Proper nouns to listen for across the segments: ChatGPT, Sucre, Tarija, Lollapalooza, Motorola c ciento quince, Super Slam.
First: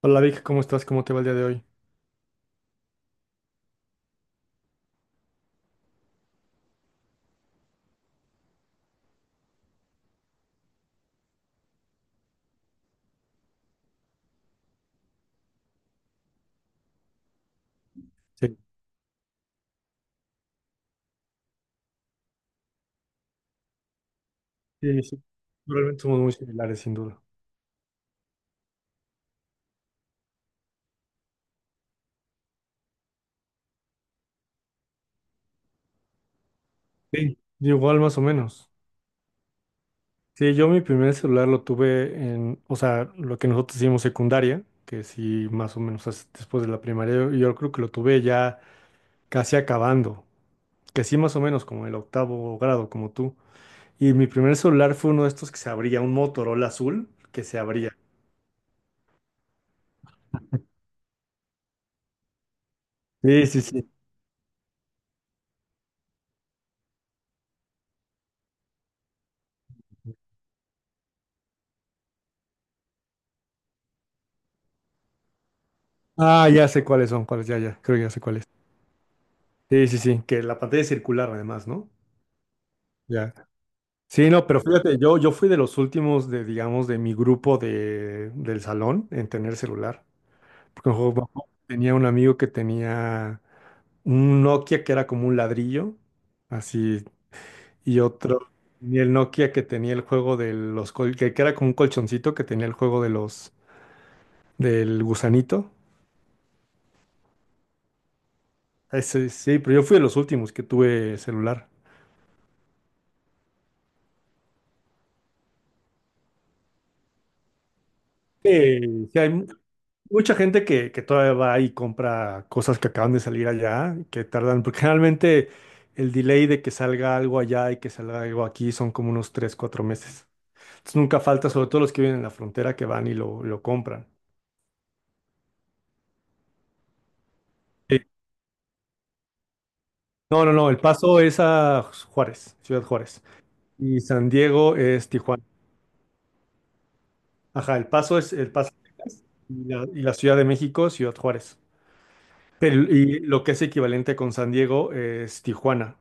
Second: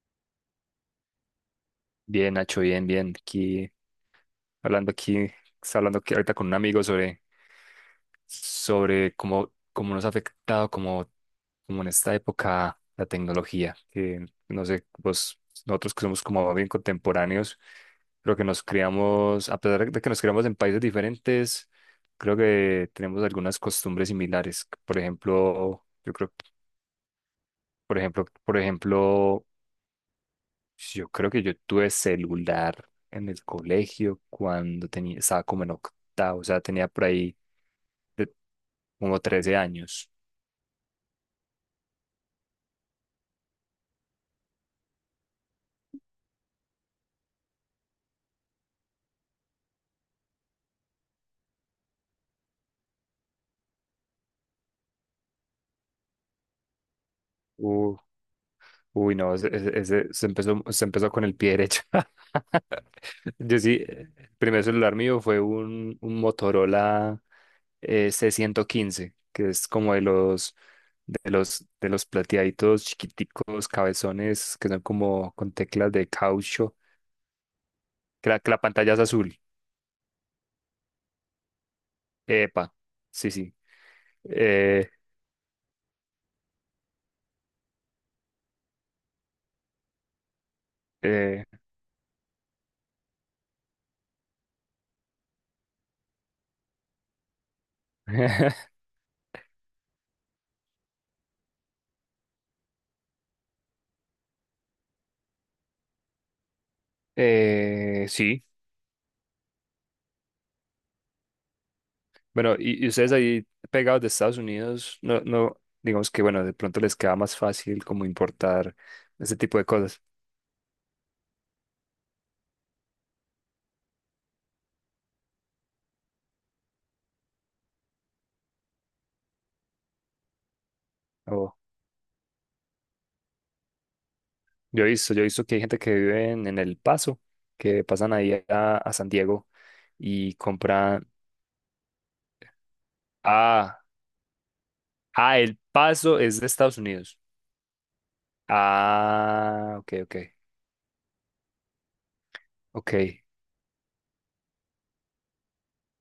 Hola Vic, ¿cómo estás? ¿Cómo te va el día de hoy? Bien, Nacho, bien, bien. Aquí hablando aquí, está hablando aquí ahorita con un amigo sobre cómo nos ha afectado como en esta época la tecnología. Que no sé, vos, nosotros que somos como bien contemporáneos, creo que Sí, nos criamos en países diferentes, creo que tenemos algunas costumbres similares. Por sí, sí. ejemplo, Realmente yo somos creo, muy similares, sin duda. Por ejemplo, Pues, Yo creo que yo tuve celular en el colegio cuando estaba como en octavo, o sea, tenía por ahí Sí. Igual más o de- menos. como 13 años. Sí, yo mi primer celular lo tuve en, o sea, lo que nosotros hicimos secundaria, que sí, más o menos después de la primaria, yo creo que lo tuve ya casi acabando, que sí, más o menos como el octavo grado, como tú. Y mi primer celular fue uno de estos que se abría, un Motorola azul que se abría. Uh, no, se empezó con el pie derecho. Sí, Yo sí, sí, sí. El primer celular mío fue un Motorola c ciento quince, que es como de de los plateaditos chiquiticos, cabezones, que son como con teclas de Ah, ya caucho, sé cuáles son, cuáles, ya, ya, creo que ya sé que cuáles. La pantalla es azul. Sí, sí, sí, que la pantalla es circular además, ¿no? Epa, sí, Ya. sí. Sí, no, pero Eh, fíjate, yo fui de los últimos de, digamos, de mi grupo de, del salón en tener celular. Porque me acuerdo, eh, tenía un amigo que tenía un Nokia que era como un ladrillo, así, y otro, y el Nokia que tenía el juego de los, que era como un colchoncito que tenía el juego de los, del gusanito. Sí, Ese, sí, pero yo fui de los últimos que tuve celular. bueno, y ustedes ahí pegados de Estados Unidos, no, no, digamos que, bueno, de pronto les queda más fácil como importar Sí, sí, ese hay tipo de cosas. mucha gente que todavía va y compra cosas que acaban de salir allá, que tardan, porque generalmente el delay de que salga algo allá y que salga algo aquí son como unos 3 4 meses. Entonces nunca falta, O sobre todo los que viven en la frontera, que van y lo compran. Yo he visto que hay gente que vive en El Paso, que Sí. pasan ahí a San Diego y No, no, no, El compran. Paso es a Juárez, Ciudad Juárez. Ah, Y San Diego es Tijuana. El Paso es de Estados Unidos. Ajá, El Paso es El Paso, Texas, Ah, ok, y la ok, Ciudad de México, Ciudad Juárez. Pero, y ok. lo que es equivalente con San Diego es Tijuana.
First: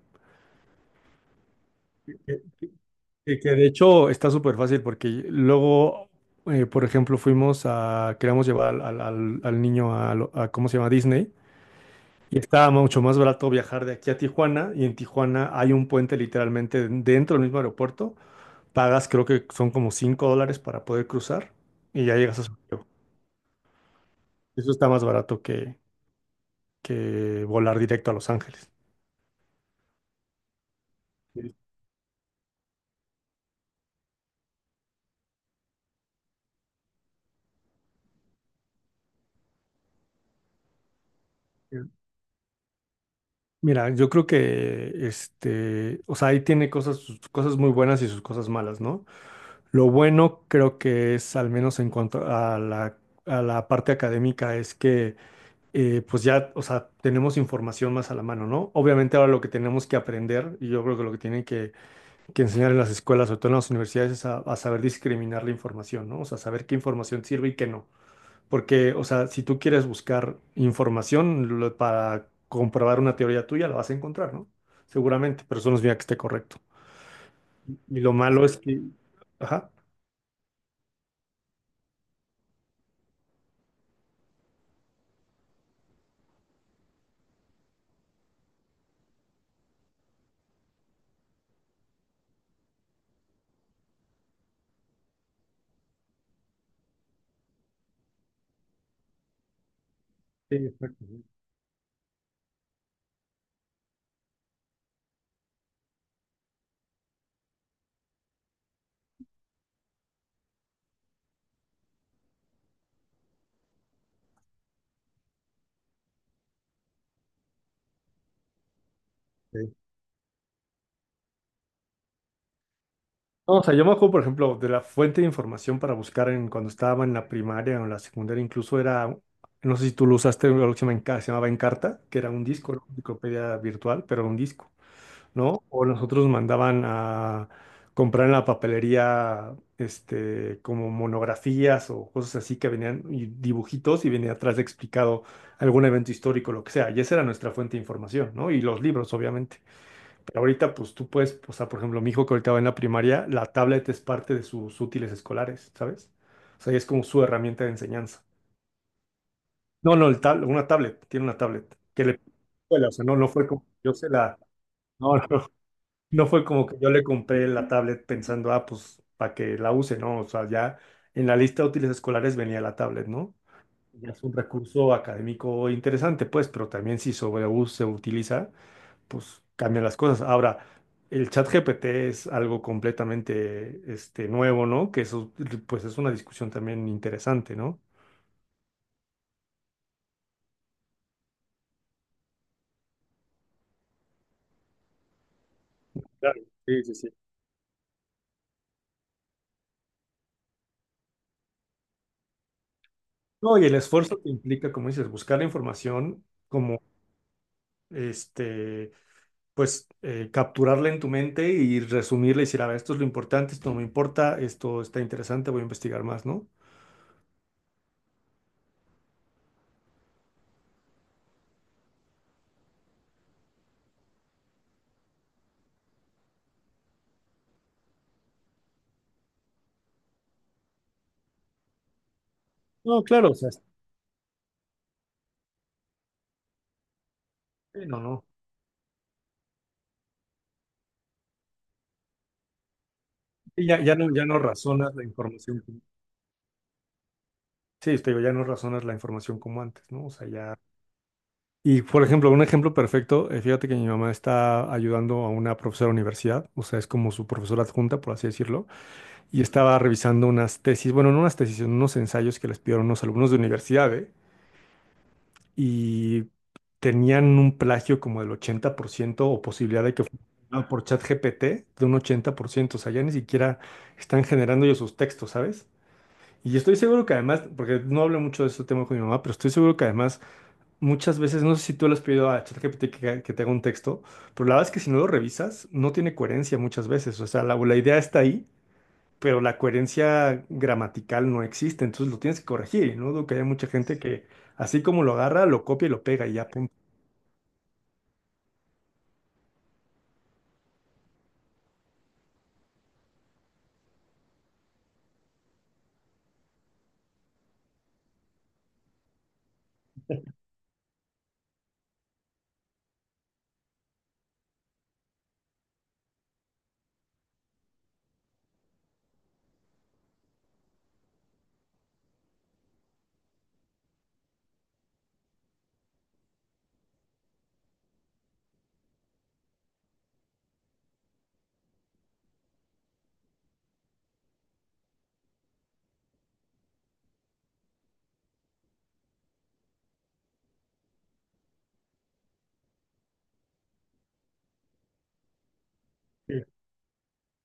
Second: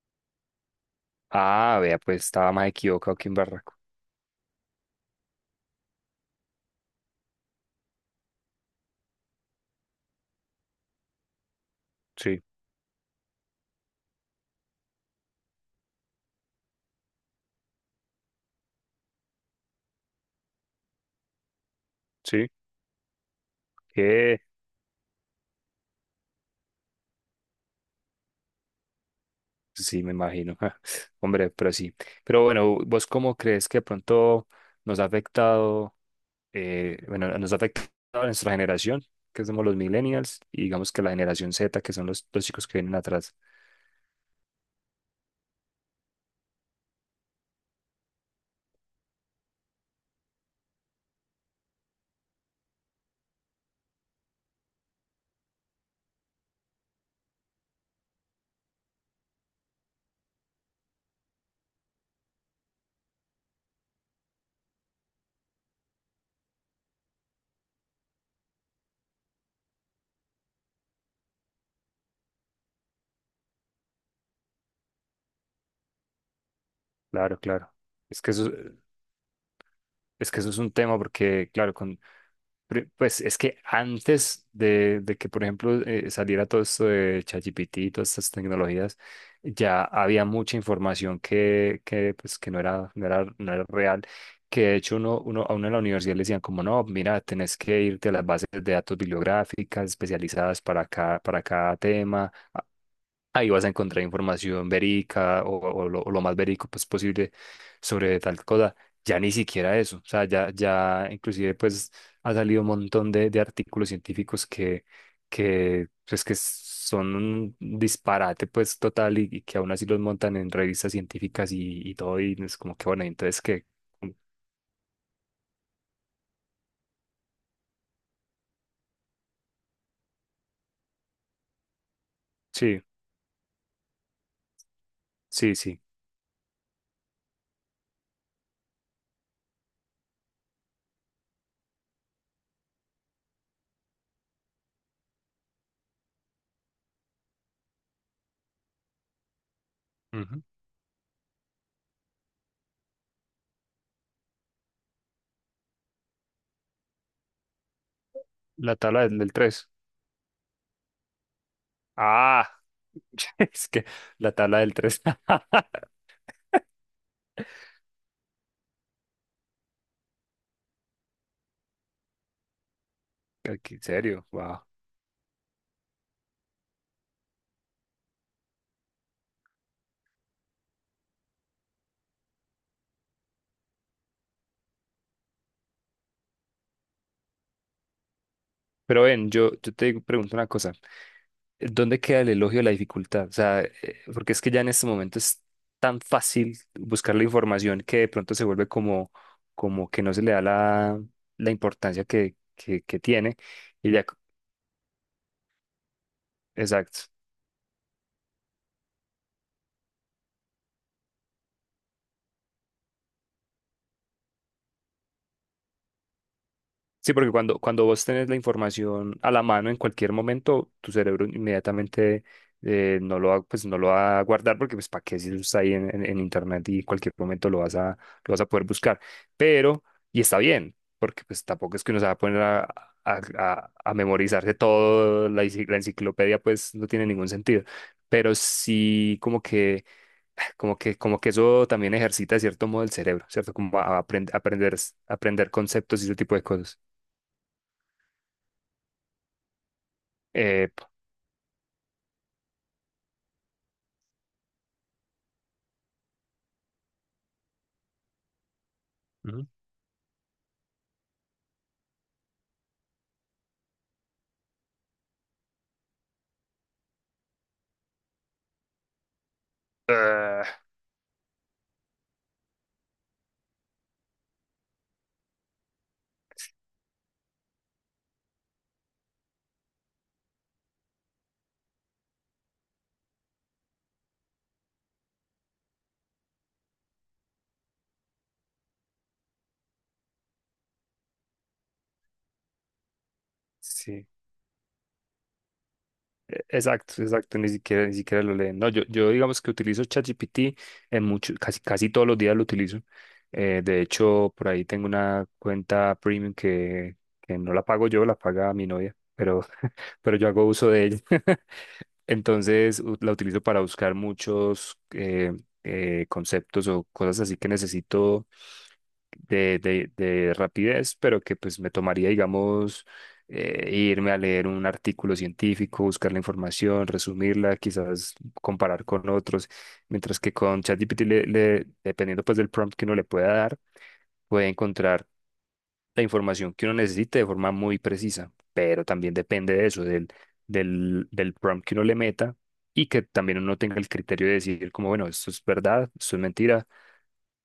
Ah, vea, pues estaba más equivocado que un Y que de barraco. hecho está súper fácil porque luego, por ejemplo, fuimos a, queríamos llevar al, al niño a, a, ¿cómo se llama? Disney. Y Sí. estaba mucho más barato viajar de aquí a Tijuana. Y en Tijuana hay un puente literalmente dentro del mismo aeropuerto. Pagas, creo que son como 5 dólares para poder cruzar. Y ya llegas a Sí. San Diego. Que Eso está más barato que volar directo a Los Ángeles. sí, me imagino. Hombre, Sí. pero sí. Pero bueno, ¿vos cómo crees que de pronto nos ha afectado a nuestra generación, que somos los millennials, y digamos que la generación Z, que son los chicos que vienen atrás? Mira, yo creo que este, o sea, ahí tiene cosas, sus cosas muy buenas y sus cosas malas, ¿no? Lo bueno creo que es, al menos en cuanto a la parte académica, es que pues ya, o sea, tenemos información más a la mano, ¿no? Obviamente ahora lo que tenemos que aprender, y yo creo que lo que tienen que enseñar en las escuelas, sobre todo en las universidades, es a saber discriminar la información, ¿no? O sea, saber qué información sirve y qué no. Porque, o sea, si tú quieres buscar información para comprobar una teoría tuya, la vas a encontrar, ¿no? Seguramente, pero eso no significa que esté correcto. Claro, claro. Y lo Es que eso, malo es que... Ajá. es que eso es un tema porque, claro, con Pues es que antes de que, por ejemplo, saliera todo esto de ChatGPT y todas estas tecnologías, ya había mucha información que no era real, que de hecho a uno en la universidad le decían como, no, mira, tenés que irte a las bases de datos bibliográficas Sí, especializadas para exacto. Para cada tema. Ahí vas a encontrar información o o lo más verídico pues, posible sobre tal cosa. Ya ni siquiera eso. O sea, ya, ya inclusive pues ha salido un montón de artículos científicos que son un disparate pues total y que aún así los montan en revistas científicas y todo y es como que bueno, entonces No, o que sea, yo me acuerdo, por ejemplo, de la fuente de información para buscar en, cuando estaba en la primaria o en la secundaria, incluso era, no sé si tú lo usaste, algo que se llama se llamaba Encarta, que era un disco, era sí, una enciclopedia virtual, pero un disco, sí, ¿no? sí. O nosotros mandaban a comprar en la papelería, este, como monografías o cosas así que venían, y dibujitos, y venía atrás explicado algún evento histórico, lo que sea, y esa era nuestra fuente de información, ¿no? Y los libros, obviamente. Pero Ujú. ahorita, pues tú puedes, o sea, por ejemplo, mi hijo que ahorita va en la primaria, la tablet es parte de sus útiles escolares, ¿sabes? O sea, y es como su herramienta de enseñanza. La tabla del 3. No, no, el una tablet, tiene una tablet que le Ah, escuela, o sea, no, no fue como es que yo se la la, tabla del tres. no, no, no fue como que yo le compré la tablet pensando, ah, pues para que la use, ¿no? O sea, ya en la lista de útiles escolares venía la tablet, ¿no? ¿En Ya es serio? un Wow. recurso académico interesante, pues, pero también si sobre se utiliza, pues cambian las cosas. Ahora, el chat GPT es algo completamente este, nuevo, ¿no? Que eso, pues es una discusión también interesante, ¿no? Pero ven, yo te pregunto una cosa. ¿Dónde queda el elogio de la dificultad? O sea, porque es que ya en este momento es tan Claro, fácil sí, sí, sí. buscar la información que de pronto se vuelve como que no se le da la importancia que tiene. No, y el Y ya, esfuerzo que implica, como dices, buscar la información, como exacto. este, pues capturarla en tu mente y resumirla y decir, a ver, esto es lo importante, esto no me importa, esto está interesante, voy a investigar más, ¿no? Sí, porque cuando vos tenés la información a la mano en cualquier momento, tu cerebro inmediatamente no lo va a guardar porque pues para qué si eso está ahí en internet y en cualquier momento lo vas lo vas a poder buscar. Pero, y está bien, porque pues tampoco es que uno se va a poner No, claro, o sea, sí, a memorizarse todo, la enciclopedia pues no tiene ningún sentido. no, no. Pero sí como que eso también ejercita de cierto modo el cerebro, ¿cierto? Y Como ya, ya no, ya no aprender, razonas la aprender información. Conceptos y ese tipo de cosas. Sí, te digo, ya no razonas la información como antes, ¿no? O sea, ya. Eh, Y, por ejemplo, un ejemplo perfecto, fíjate que mi mamá está ayudando a una profesora de universidad, o sea, es como su profesora adjunta, por así decirlo, y Ujú. estaba revisando unas tesis, bueno, no unas tesis, sino unos ensayos que les pidieron unos alumnos de universidad, ¿eh? Y tenían un plagio como del 80% o posibilidad de que Ah, fuera por ChatGPT de un 80%, o sea, ya ni siquiera están generando ellos sus textos, ¿sabes? Y estoy seguro que además, porque no hablo mucho de este tema con mi mamá, pero estoy seguro que además muchas veces, no sé si tú le has pedido a ChatGPT que te haga un texto, pero la verdad es que si no lo revisas, no tiene coherencia muchas veces. O sea, la idea está ahí, pero la coherencia gramatical no existe, entonces lo tienes que corregir. Y no dudo que haya mucha gente sí, que, así como lo agarra, lo copia y lo pega y ya, punto. exacto, exacto, ni siquiera, ni siquiera lo leen. No, yo digamos que utilizo ChatGPT casi, casi todos los días lo utilizo. De hecho, por ahí tengo una cuenta premium que no la pago yo, la paga mi novia, pero, pero yo hago uso de ella. Entonces, la utilizo para buscar muchos conceptos o cosas así que necesito de rapidez, pero que pues me tomaría, digamos, irme a leer un artículo científico, buscar la información, resumirla, quizás comparar con otros, mientras que con ChatGPT, dependiendo pues del prompt que uno le pueda dar, puede encontrar la información que uno necesite de forma muy precisa, pero también depende de eso, del prompt que uno le meta y que también uno tenga el criterio de decir como, bueno, esto es verdad, esto es Sí, mentira.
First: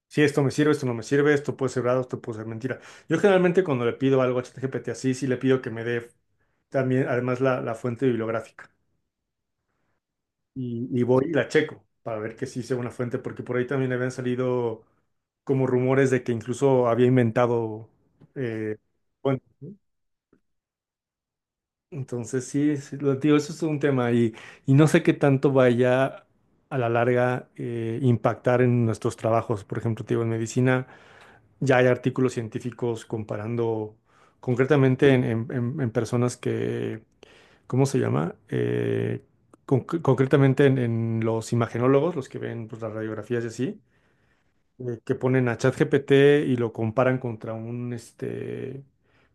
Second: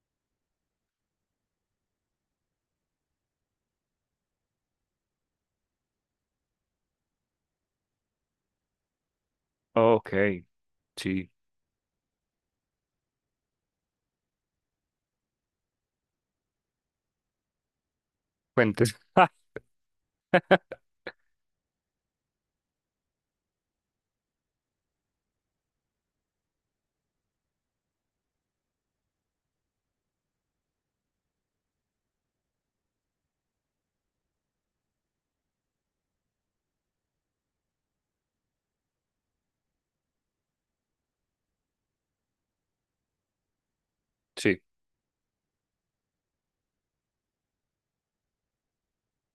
sí, esto me sirve, esto no me sirve, esto puede ser verdad, esto puede ser mentira. Yo generalmente cuando le pido algo a ChatGPT así, sí le pido que me dé también, además, la fuente bibliográfica. Ok, Y voy sí, y la checo para ver que sí sea una fuente, porque por ahí también habían salido como rumores de que incluso había inventado, eh, fuentes. bueno, entonces sí, sí, lo digo, eso es un tema y no sé qué tanto vaya a la larga impactar en nuestros trabajos. Por ejemplo, te digo, en medicina ya hay artículos científicos comparando concretamente en, en personas que, ¿cómo se llama? Concretamente en los imagenólogos, los que ven pues, las radiografías y así Sí, que ponen a ChatGPT y lo comparan contra un, este,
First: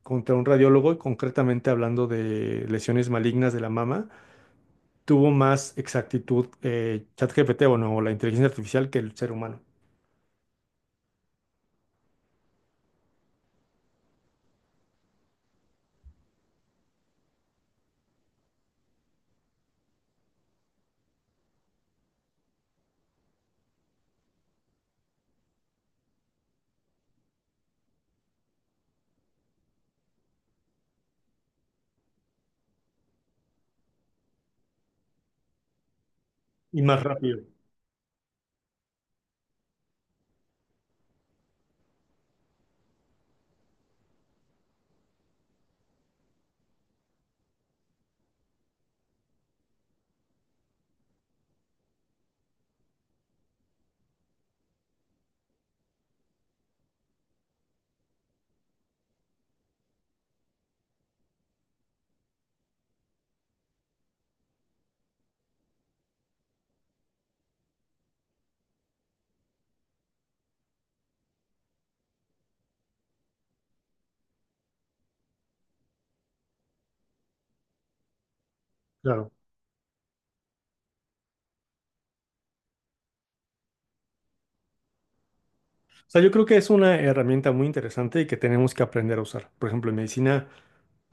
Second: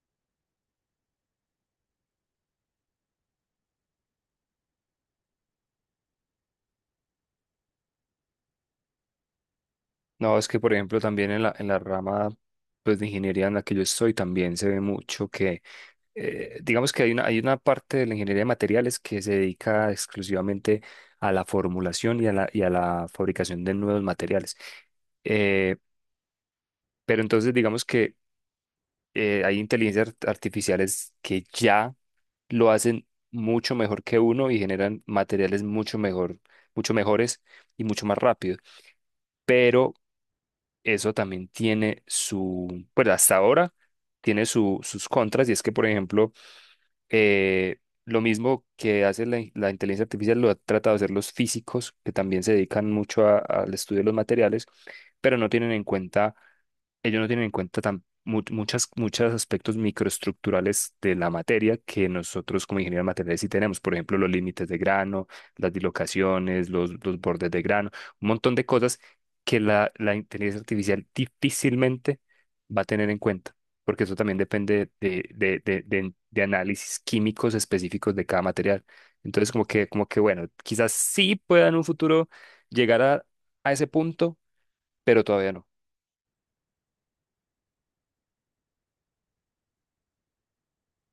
contra un radiólogo, y concretamente hablando de lesiones malignas de la mama, tuvo más exactitud ChatGPT, bueno, o la inteligencia artificial que el ser humano. no, es que por ejemplo también en en la rama pues, de ingeniería en la que yo estoy también se ve mucho que digamos que hay hay una parte de la ingeniería de materiales que se dedica exclusivamente a la formulación y a la fabricación de nuevos materiales. Eh, pero entonces digamos que hay inteligencias artificiales que ya lo hacen mucho mejor que uno y generan materiales mucho mejor, Y mucho más rápido, mejores y mucho más rápido. Pero eso también tiene su, pues hasta ahora tiene su, sus contras, y es que, por ejemplo, eh, lo mismo que hace la, la inteligencia artificial lo ha tratado de hacer los físicos, que también se dedican mucho al estudio de los materiales, pero no tienen en cuenta, ellos no tienen en cuenta muchos aspectos microestructurales de la materia que nosotros como ingenieros materiales sí tenemos. Por ejemplo, los límites de grano, las dislocaciones, los bordes de grano, un montón de cosas que la inteligencia artificial difícilmente va a tener en cuenta porque eso también depende de análisis químicos específicos de cada material. claro. Entonces, bueno, quizás sí pueda en un futuro llegar a ese punto, pero todavía no. O sea, yo creo que es una herramienta muy interesante y que tenemos que aprender a usar. Por ejemplo, en medicina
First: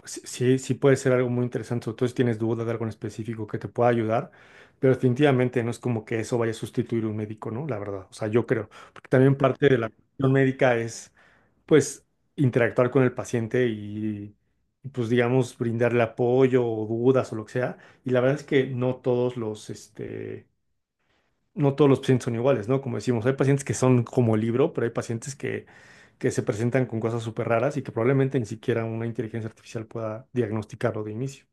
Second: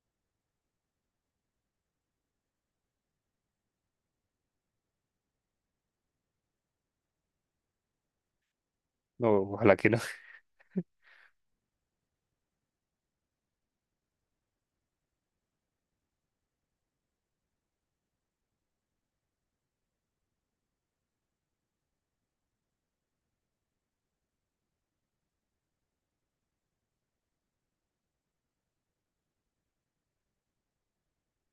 sí, sí sí puede ser algo muy interesante, sobre todo si tienes duda de algo en específico que te pueda ayudar, pero definitivamente no es como que eso vaya a sustituir un médico, ¿no? La verdad, o sea, yo creo, porque también No, parte ojalá de la que no. cuestión médica es, pues, interactuar con el paciente y, pues, digamos, brindarle apoyo o dudas o lo que sea, y la verdad es que no todos los, este, no todos los pacientes son iguales, ¿no? Como decimos, hay pacientes que son como libro, pero hay pacientes que se presentan con cosas súper raras y que probablemente ni siquiera una inteligencia artificial pueda diagnosticarlo de inicio.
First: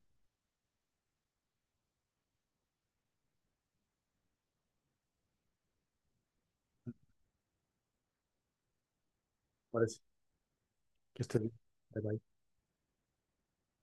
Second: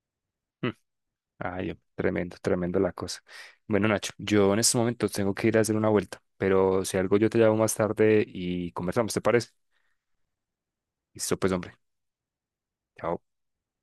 Ay, tremendo, tremendo la cosa. Bueno, Nacho, yo en este momento tengo que ir a hacer una vuelta, pero si algo yo te llamo más tarde y conversamos, ¿te parece? Parece que Listo, estoy- pues, hombre. Chao.